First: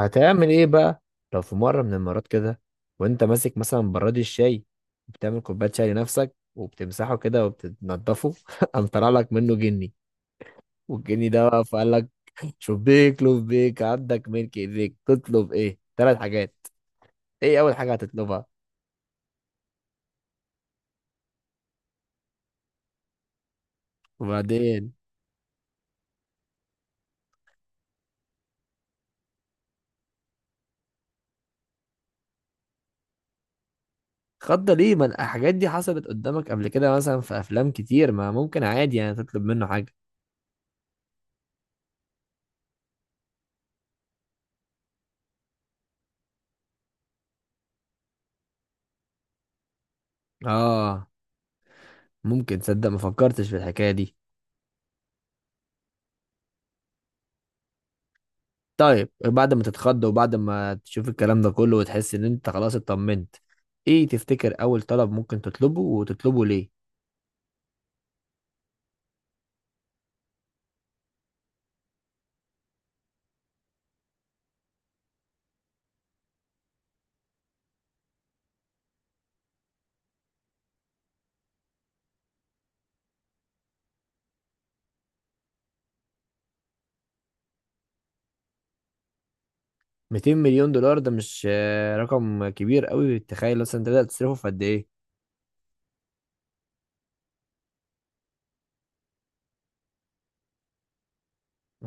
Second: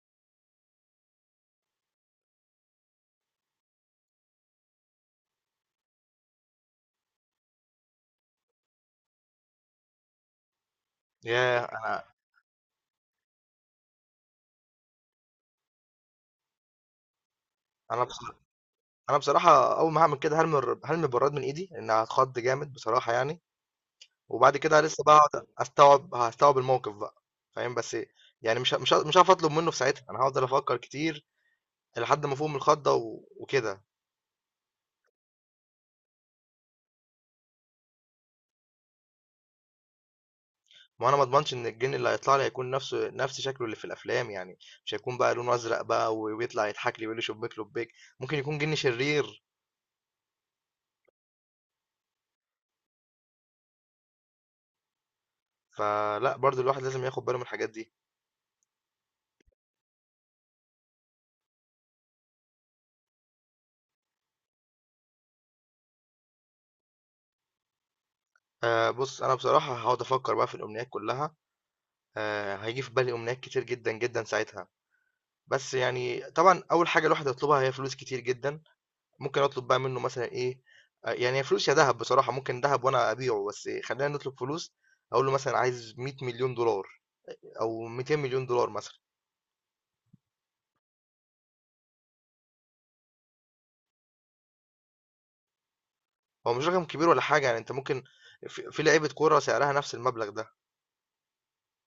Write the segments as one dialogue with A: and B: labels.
A: هتعمل ايه بقى؟ لو في مرة من المرات كده وانت ماسك مثلا براد الشاي، بتعمل كوباية شاي لنفسك وبتمسحه كده وبتنضفه قام طلع لك منه جني، والجني ده
B: ياه!
A: بقى فقال
B: أنا
A: لك شبيك لبيك عندك ملك ايديك، تطلب ايه ثلاث حاجات؟ ايه اول حاجة
B: أنا بص،
A: هتطلبها؟
B: أنا بصراحة أول ما هاعمل كده هارمي هارمي البراد من إيدي، لإن هاتخض جامد بصراحة يعني، وبعد كده
A: وبعدين؟
B: لسه بقى هاقعد أستوعب هاستوعب الموقف بقى، فاهم؟ بس يعني مش هاعرف أطلب منه في ساعتها، أنا هافضل أفكر كتير لحد ما أفوق من الخضة و وكده،
A: خضة ليه؟ ما الحاجات دي حصلت قدامك قبل كده، مثلا في افلام كتير، ما ممكن عادي يعني تطلب منه حاجة.
B: ما هو أنا ما اضمنش إن الجِن اللي هيطلع لي هيكون نفسه نفس شكله اللي في الأفلام، يعني مش هيكون بقى لونه أزرق بقى و ويطلع يضحك لي ويقول لي شبيك لبيك، ممكن يكون جِن شرير،
A: اه، ممكن تصدق ما فكرتش في الحكاية دي.
B: فلأ برضه الواحد لازم ياخد باله من الحاجات دي.
A: طيب بعد ما تتخض وبعد ما تشوف الكلام ده كله وتحس ان انت خلاص اطمنت، ايه تفتكر اول طلب ممكن تطلبه وتطلبه ليه؟
B: بُص، أنا بصراحة هاقعد أفكر بقى في الأمنيات كلها. هييجي في بالي أمنيات كتير جدًا، جدًا ساعتها، بس يعني طبعًا أول حاجة الواحد هيطلبها هي فلوس كتير جدًا، ممكن أطلب بقى منه مثلًا إيه، يعني هي فلوس يا دهب بصراحة، ممكن دهب وأنا أبيعه، بس خلّينا نطلب فلوس، أقول له مثلًا عايز 100,000,000$ أو 200,000,000$ مثلًا،
A: 200 مليون دولار ده مش رقم كبير قوي؟ تخيل مثلا انت تقدر تصرفه في قد ايه.
B: هو مش رقم كبير ولا حاجة يعني أنت ممكن في لعيبة كورة سعرها نفس المبلغ ده.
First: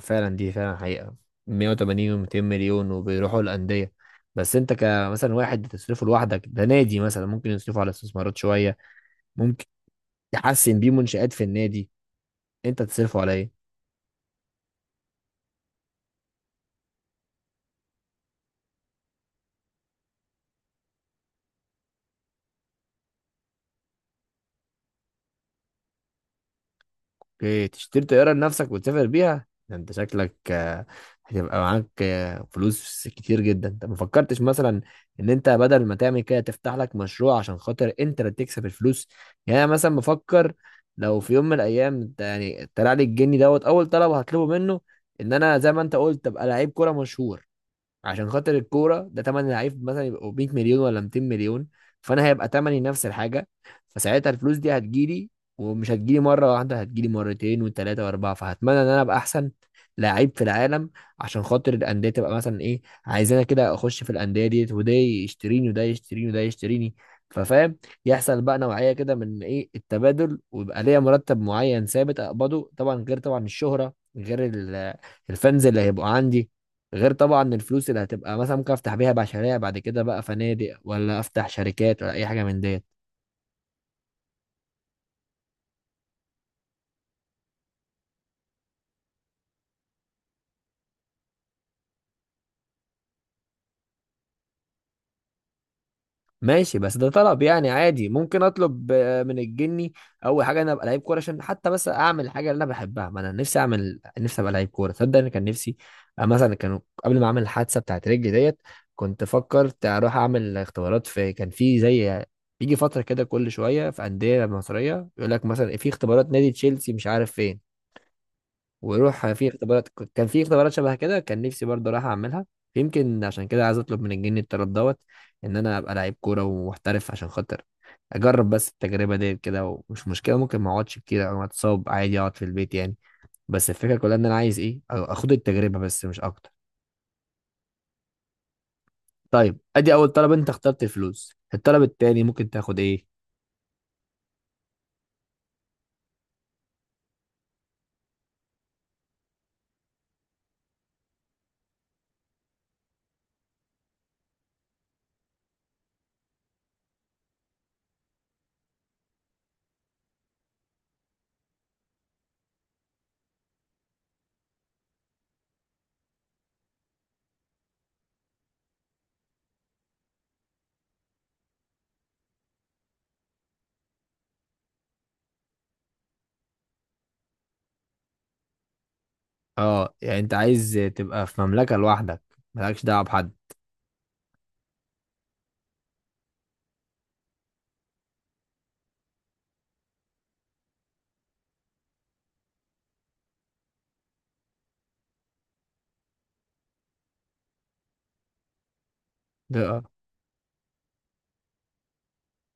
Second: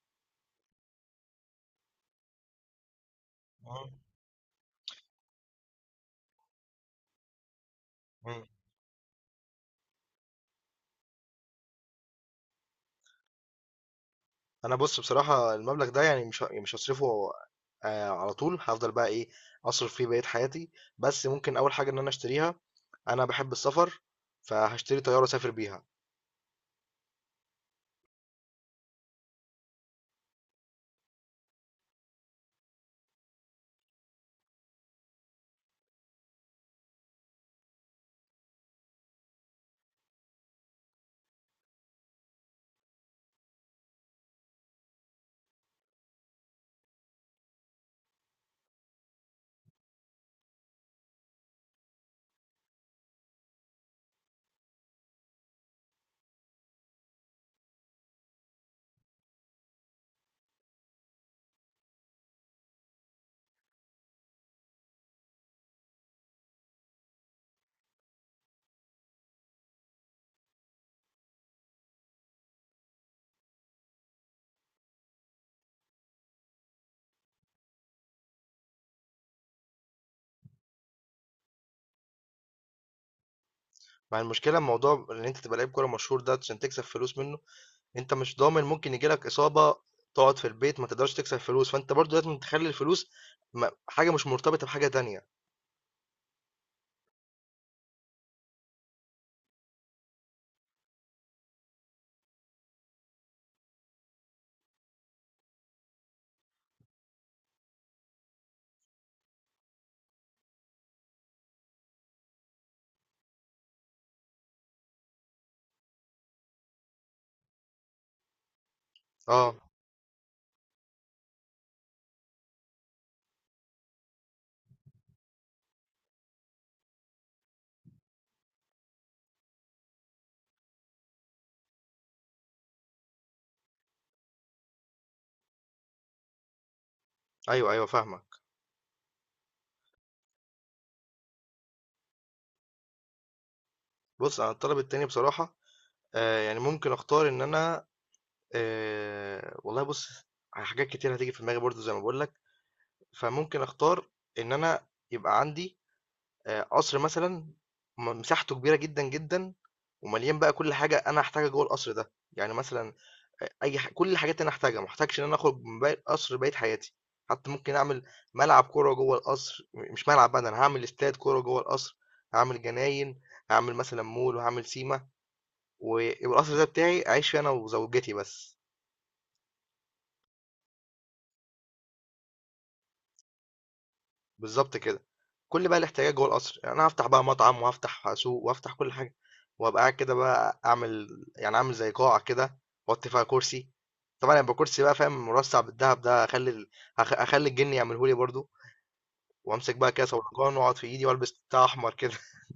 A: فعلا دي فعلا حقيقة، 180 و200 مليون وبيروحوا
B: إمم.
A: الأندية. بس انت كمثلا واحد تصرفه لوحدك، ده نادي مثلا ممكن يصرفه على استثمارات
B: إمم.
A: شوية، ممكن يحسن بيه منشآت في النادي، انت تصرفه على ايه؟
B: أنا بُص بصراحة المبلغ ده يعني مش ه يعني مش هاصرفه على طول، هافضل بقى إيه، أصرف فيه بقية حياتي، بس ممكن أول حاجة إن أنا أشتريها، انا بحب السفر فهشتري طياره اسافر بيها.
A: اوكي، تشتري طيارة لنفسك وتسافر بيها. ده انت شكلك هتبقى معاك فلوس كتير جدا. انت ما فكرتش مثلا ان انت بدل ما تعمل كده تفتح لك مشروع عشان خاطر انت اللي تكسب الفلوس؟ يعني انا مثلا بفكر، لو في يوم من الايام انت يعني طلع لي الجني دوت، اول طلب هطلبه منه ان انا زي ما انت قلت ابقى لعيب كورة مشهور، عشان خاطر الكوره ده تمن لعيب مثلا يبقوا 100 مليون ولا 200 مليون، فانا هيبقى تمني نفس الحاجه، فساعتها الفلوس دي هتجيلي، ومش هتجيلي مره واحده، هتجيلي مرتين وثلاثه واربعه، فهتمنى ان انا ابقى احسن لعيب في العالم، عشان خاطر الانديه تبقى مثلا ايه، عايزانا كده اخش في الانديه ديت، وده يشتريني وده يشتريني وده يشتريني، ففاهم، يحصل بقى نوعيه كده من ايه التبادل، ويبقى ليا مرتب معين ثابت اقبضه، طبعا غير طبعا الشهره، غير الفانز اللي هيبقوا عندي، غير طبعا الفلوس اللي هتبقى مثلا، ممكن افتح بيها مشاريع بعد كده بقى، فنادق ولا افتح شركات ولا اي حاجه من ديت.
B: مع المشكله الموضوع ان انت تبقى لعيب كوره مشهور ده عشان تكسب فلوس منه، انت مش ضامن ممكن يجيلك اصابه تقعد في البيت ما تقدرش تكسب فلوس، فانت برضو لازم تخلي الفلوس حاجه مش مرتبطه بحاجه تانية.
A: ماشي، بس ده طلب يعني عادي ممكن اطلب من الجني. اول حاجه انا ابقى لعيب كوره، عشان حتى بس اعمل حاجه اللي انا بحبها، ما انا نفسي اعمل نفسي ابقى لعيب كوره. تصدق انا كان نفسي مثلا كانوا قبل ما اعمل الحادثه بتاعت رجلي ديت كنت فكرت اروح اعمل اختبارات، في كان في زي، بيجي فتره كده كل شويه في انديه مصريه يقول لك مثلا في اختبارات نادي تشيلسي مش عارف فين، ويروح في
B: اه،
A: اختبارات، كان في اختبارات شبه كده، كان نفسي برضه راح اعملها. يمكن عشان كده عايز اطلب من الجني الطلب دوت ان انا ابقى لعيب كوره ومحترف، عشان خاطر اجرب بس التجربه دي كده، ومش مشكله ممكن ما اقعدش كتير او اتصاب، عادي اقعد في البيت يعني، بس الفكره كلها ان انا عايز ايه أو اخد التجربه بس مش اكتر.
B: ايوه ايوه فاهمك.
A: طيب ادي اول طلب انت اخترت الفلوس، الطلب التاني ممكن تاخد ايه؟
B: بص انا الطلب التاني بصراحه يعني ممكن اختار ان انا والله بص، على حاجات كتير هتيجي في دماغي برضو زي ما بقول لك، فممكن اختار ان انا يبقى عندي قصر مثلًا، مساحته كبيرة جدًا، جدًا ومليان بقى كل حاجة أنا هاحتاجها جوّه القصر ده، يعني مثلًا أ أي ح كل الحاجات اللي أنا هاحتاجها، ما احتاجش إن أنا أخرج من باقي القصر بقية حياتي، حتى ممكن أعمل ملعب كورة جوّه القصر، مش ملعب بقى ده أنا هاعمل استاد كورة جوّه القصر، هاعمل جناين، هاعمل مثلًا مول وهاعمل سيما، ويبقى القصر ده بتاعي أعيش فيه أنا وزوجتي بس.
A: اه، يعني انت عايز تبقى في مملكه لوحدك، مالكش دعوه بحد.
B: بالضبط كده. كل بقى الاحتياجات جوه القصر، يعني أنا هافتح بقى مطعم وهافتح سوق وهافتح كل حاجة، وهابقى قاعد كده بقى أعمل، يعني أعمل زي قاعة كده وأحط فيها كرسي، طبعًا هيبقى كرسي بقى فاهم مرصع بالدهب ده، هاخلّي ال هاخ هاخلّي الجِن يعمله لي برضه، وأمسك
A: اه،
B: بقى كاسة ولقان وأقعد في إيدي وألبس بتاع أحمر كده،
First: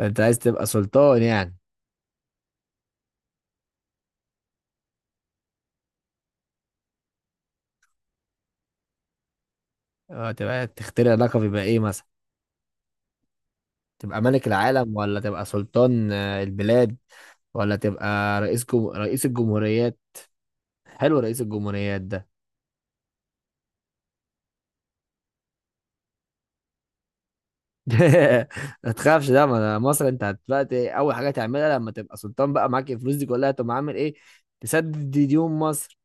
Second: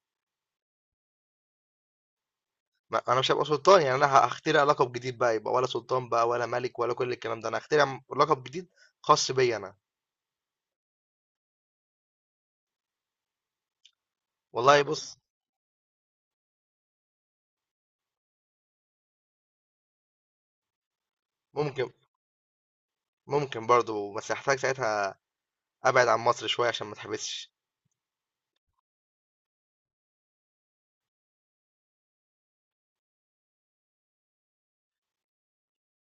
A: انت عايز تبقى سلطان يعني.
B: ما أنا مش هابقى سلطان، يعني أنا هاخترع لقب جديد بقى، يبقى ولا سلطان بقى ولا ملك ولا كل الكلام ده، أنا هاخترع لقب جديد خاص بيّا أنا،
A: تبقى تخترع لقب، يبقى ايه مثلا؟ تبقى ملك
B: والله
A: العالم
B: بُص.
A: ولا تبقى سلطان البلاد، ولا تبقى رئيس الجمهوريات؟ حلو رئيس
B: ممكن
A: الجمهوريات ده.
B: ممكن برضه بس هاحتاج ساعتها أبعد عن مصر شوية عشان ما اتحبسش.
A: ما تخافش، ده ما ده مصر. انت دلوقتي اول حاجه تعملها لما تبقى سلطان بقى معاك الفلوس دي كلها، تقوم عامل ايه؟ تسدد دي ديون مصر.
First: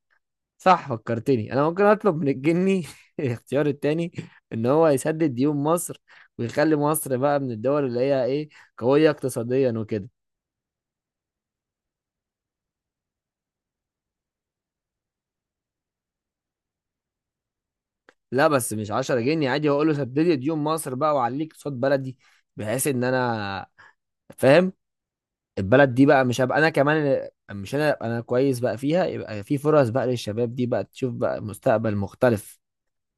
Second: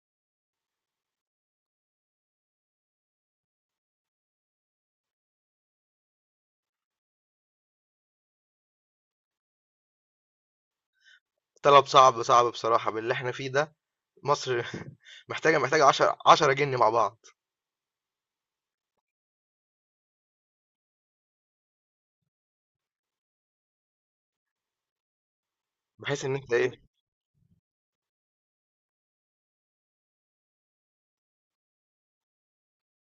A: صح، فكرتني، انا ممكن اطلب من الجني الاختيار التاني ان هو يسدد ديون مصر، ويخلي مصر بقى من الدول اللي هي ايه، قويه اقتصاديا وكده.
B: طلب صعب صعب بصراحة باللي احنا فيه ده، مصر محتاجة 10 جني مع بعض،
A: لا بس مش 10 جنيه، عادي هقول له سدد لي ديون مصر بقى وعليك صوت بلدي، بحيث ان انا، فاهم، البلد دي بقى،
B: بحيث ان
A: مش
B: انت
A: هبقى انا
B: ايه.
A: كمان اللي- مش انا أبقى انا كويس بقى فيها، يبقى في فرص بقى للشباب دي بقى تشوف بقى مستقبل مختلف،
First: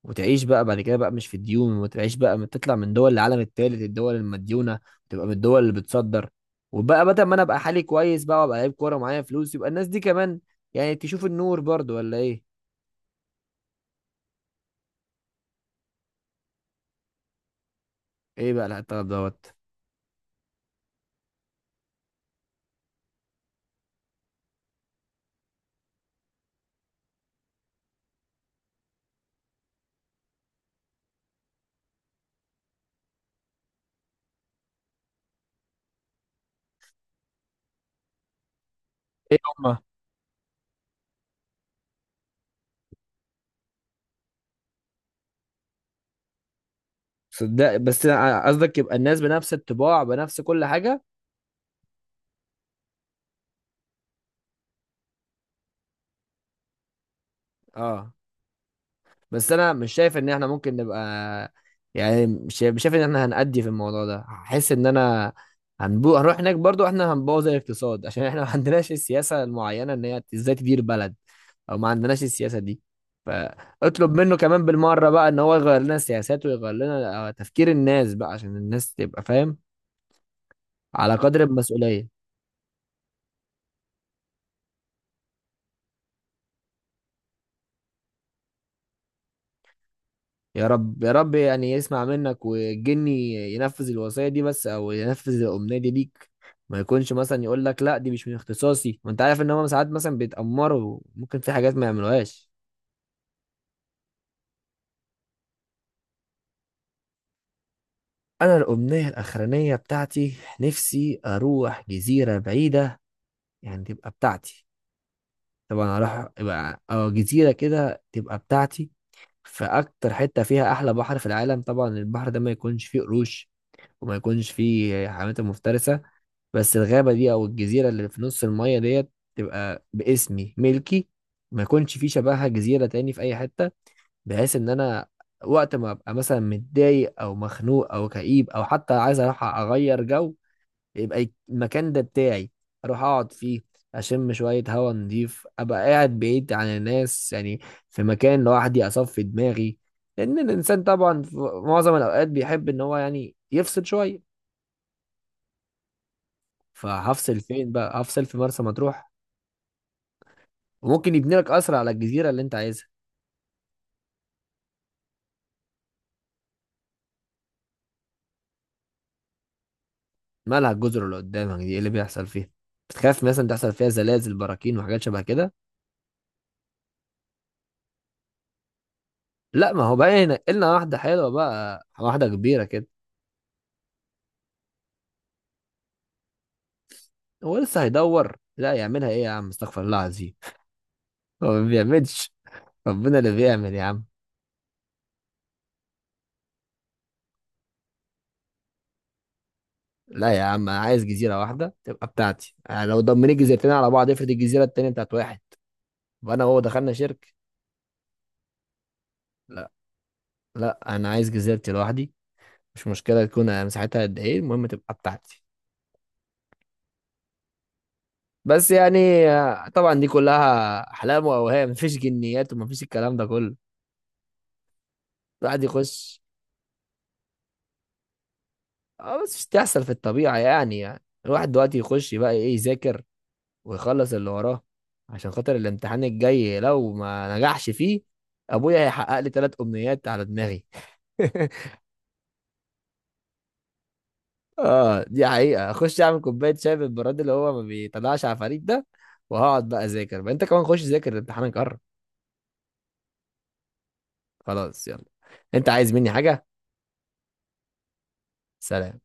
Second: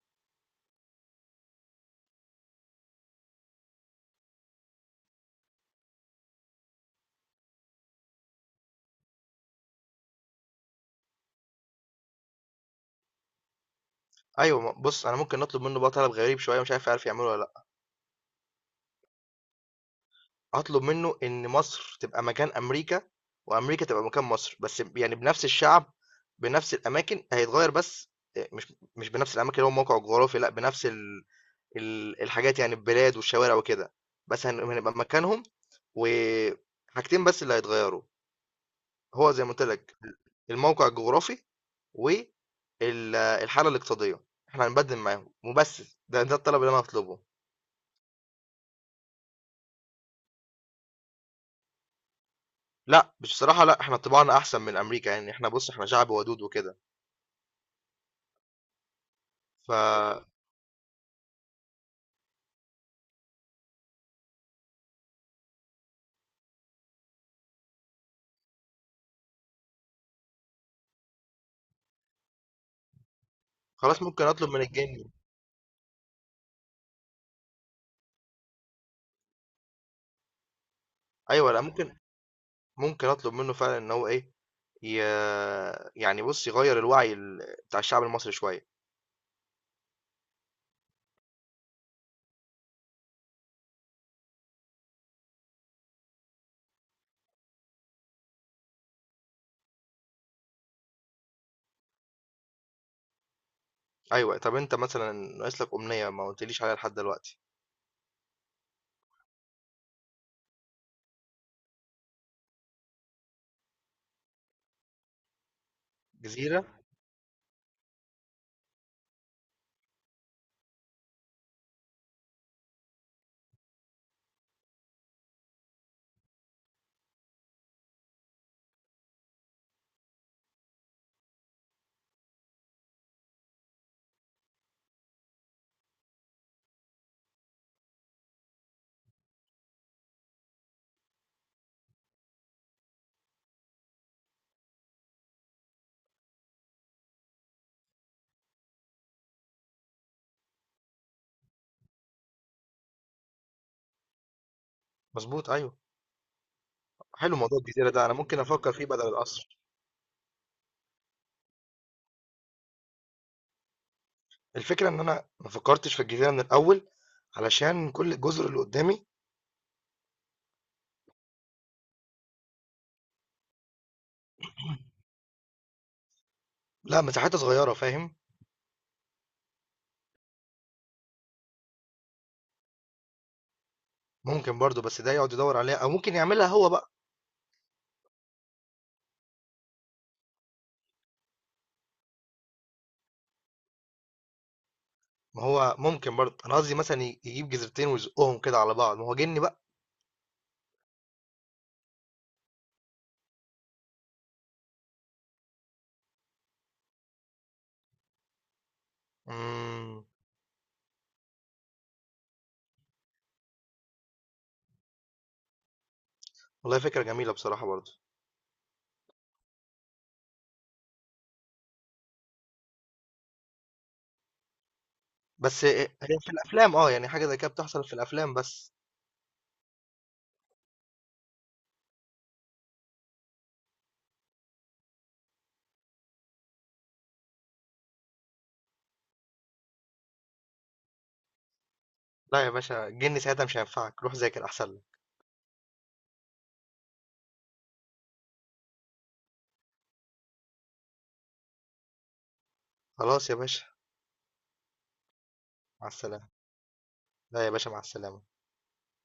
A: وتعيش بقى بعد كده بقى مش في الديون، وتعيش بقى تطلع من دول العالم الثالث الدول المديونة، تبقى من الدول اللي بتصدر، وبقى بدل ما انا ابقى حالي كويس بقى وابقى لعيب كورة ومعايا فلوس، يبقى الناس دي كمان يعني تشوف النور برضو ولا ايه.
B: ايوه، بص انا ممكن نطلب منه بقى طلب غريب شوية مش عارف يعرف يعمله ولا لا،
A: ايه بقى الطلب دوت؟
B: هطلب منه ان مصر تبقى مكان امريكا وامريكا تبقى مكان مصر، بس يعني بنفس الشعب بنفس الاماكن هيتغير بس، إيه، مش مش بنفس الاماكن اللي هو موقع جغرافي، لا بنفس الحاجات، يعني البلاد والشوارع وكده، بس هنبقى مكانهم، وحاجتين بس اللي هيتغيروا، هو
A: ايه
B: زي ما قلت
A: هم؟
B: لك: الموقع الجغرافي والحالة الاقتصادية، احنا هنبدل معاهم وبس، ده الطلب اللي انا هطلبه.
A: صدق بس قصدك يبقى الناس بنفس الطباع بنفس كل حاجة؟
B: لا بصراحة لا، احنا طباعنا احسن من امريكا، يعني احنا بص احنا شعب ودود وكده،
A: اه، بس
B: ف
A: انا مش شايف ان احنا ممكن نبقى، يعني مش شايف ان احنا هنأدي في الموضوع ده، هحس ان انا هنروح هناك برضو احنا هنبوظ الاقتصاد، عشان احنا ما عندناش السياسة المعينة ان هي ازاي تدير بلد، او ما عندناش السياسة دي،
B: خلاص
A: فاطلب
B: ممكن
A: منه
B: اطلب من
A: كمان بالمرة
B: الجني،
A: بقى ان هو يغير لنا السياسات، ويغير لنا تفكير الناس بقى، عشان الناس تبقى فاهم على قدر
B: ايوه لا ممكن،
A: المسؤولية.
B: ممكن اطلب منه فعلا ان هو ايه، ي... يعني بص يغير الوعي بتاع الشعب المصري شوية.
A: يا رب يا رب يعني يسمع منك والجني ينفذ الوصية دي، بس او ينفذ الأمنية دي ليك، ما يكونش مثلا يقول لك لا دي مش من اختصاصي. وانت عارف ان هم ساعات مثلا بيتأمروا ممكن في حاجات ما يعملوهاش.
B: ايوه طب انت مثلا ناقص لك امنية ما قلتليش عليها لحد دلوقتي.
A: انا الأمنية الأخرانية بتاعتي، نفسي اروح جزيرة بعيدة، يعني تبقى بتاعتي، طبعا اروح
B: جزيرة.
A: يبقى اه جزيرة كده تبقى بتاعتي، في اكتر حتة فيها احلى بحر في العالم، طبعا البحر ده ما يكونش فيه قروش، وما يكونش فيه حيوانات مفترسة، بس الغابة دي أو الجزيرة اللي في نص المية ديت تبقى باسمي ملكي، ما يكونش في شبهها جزيرة تاني في أي حتة، بحيث إن أنا وقت ما أبقى مثلا متضايق أو مخنوق أو كئيب أو حتى عايز أروح أغير جو، يبقى المكان ده بتاعي، أروح أقعد فيه، أشم شوية هوا نضيف، أبقى قاعد بعيد عن الناس يعني، في مكان لوحدي أصفي دماغي، لأن الإنسان طبعا في معظم الأوقات بيحب إن هو يعني يفصل شوية.
B: مظبوط ايوه. حلو
A: فهفصل
B: موضوع
A: فين
B: الجزيرة
A: بقى،
B: ده، انا
A: هفصل في
B: ممكن
A: مرسى
B: افكر فيه بدل
A: مطروح.
B: القصر.
A: وممكن يبني لك قصر على الجزيرة اللي انت عايزها.
B: الفكرة ان انا ما فكرتش في الجزيرة من الاول علشان كل الجزر اللي قدامي،
A: مالها الجزر اللي قدامك دي، ايه اللي بيحصل فيها؟ بتخاف مثلا تحصل فيها زلازل براكين وحاجات شبه كده؟
B: لا مساحتها صغيرة فاهم.
A: لا ما هو بقى، هنا واحدة حلوة بقى، واحدة كبيرة كده.
B: ممكن برضو بس ده يقعد يدور عليها او ممكن يعملها هو بقى،
A: هو لسه هيدور؟ لا يعملها، ايه يا عم استغفر الله العظيم، هو ما بيعملش، ربنا اللي بيعمل يا عم.
B: ما هو ممكن برضو انا قصدي مثلا يجيب جزرتين ويزقهم كده على بعض ما هو جني بقى.
A: لا يا عم انا عايز جزيرة واحدة تبقى بتاعتي، يعني لو ضمني جزيرتين على بعض افرض الجزيرة التانية بتاعت واحد وانا وهو دخلنا شركة. لا،
B: امم.
A: لا انا عايز جزيرتي لوحدي، مش مشكلة تكون مساحتها قد ايه، المهم تبقى بتاعتي.
B: والله فكرة جميلة بصراحة برضو،
A: بس يعني طبعا دي كلها احلام واوهام، مفيش جنيات ومفيش الكلام ده كله، الواحد
B: بس هي
A: يخش.
B: في الافلام، اه يعني حاجة زي كده بتحصل في الافلام بس.
A: اه بس مش تحصل في الطبيعه يعني، يعني الواحد دلوقتي يخش بقى ايه يذاكر، ويخلص اللي وراه، عشان خاطر الامتحان الجاي، لو ما نجحش فيه ابويا هيحقق لي ثلاث امنيات على دماغي.
B: لا يا باشا الجن ساعتها مش هينفعك، روح ذاكر احسن لك.
A: اه دي حقيقه، اخش اعمل كوبايه شاي بالبراد اللي هو ما بيطلعش عفاريت ده، وهقعد بقى اذاكر بقى. انت كمان خش ذاكر، امتحانك قرب.
B: خلاص يا باشا.
A: خلاص يلا، انت
B: مع
A: عايز مني
B: السلامة.
A: حاجه؟
B: لا يا باشا مع السلامة.
A: سلام.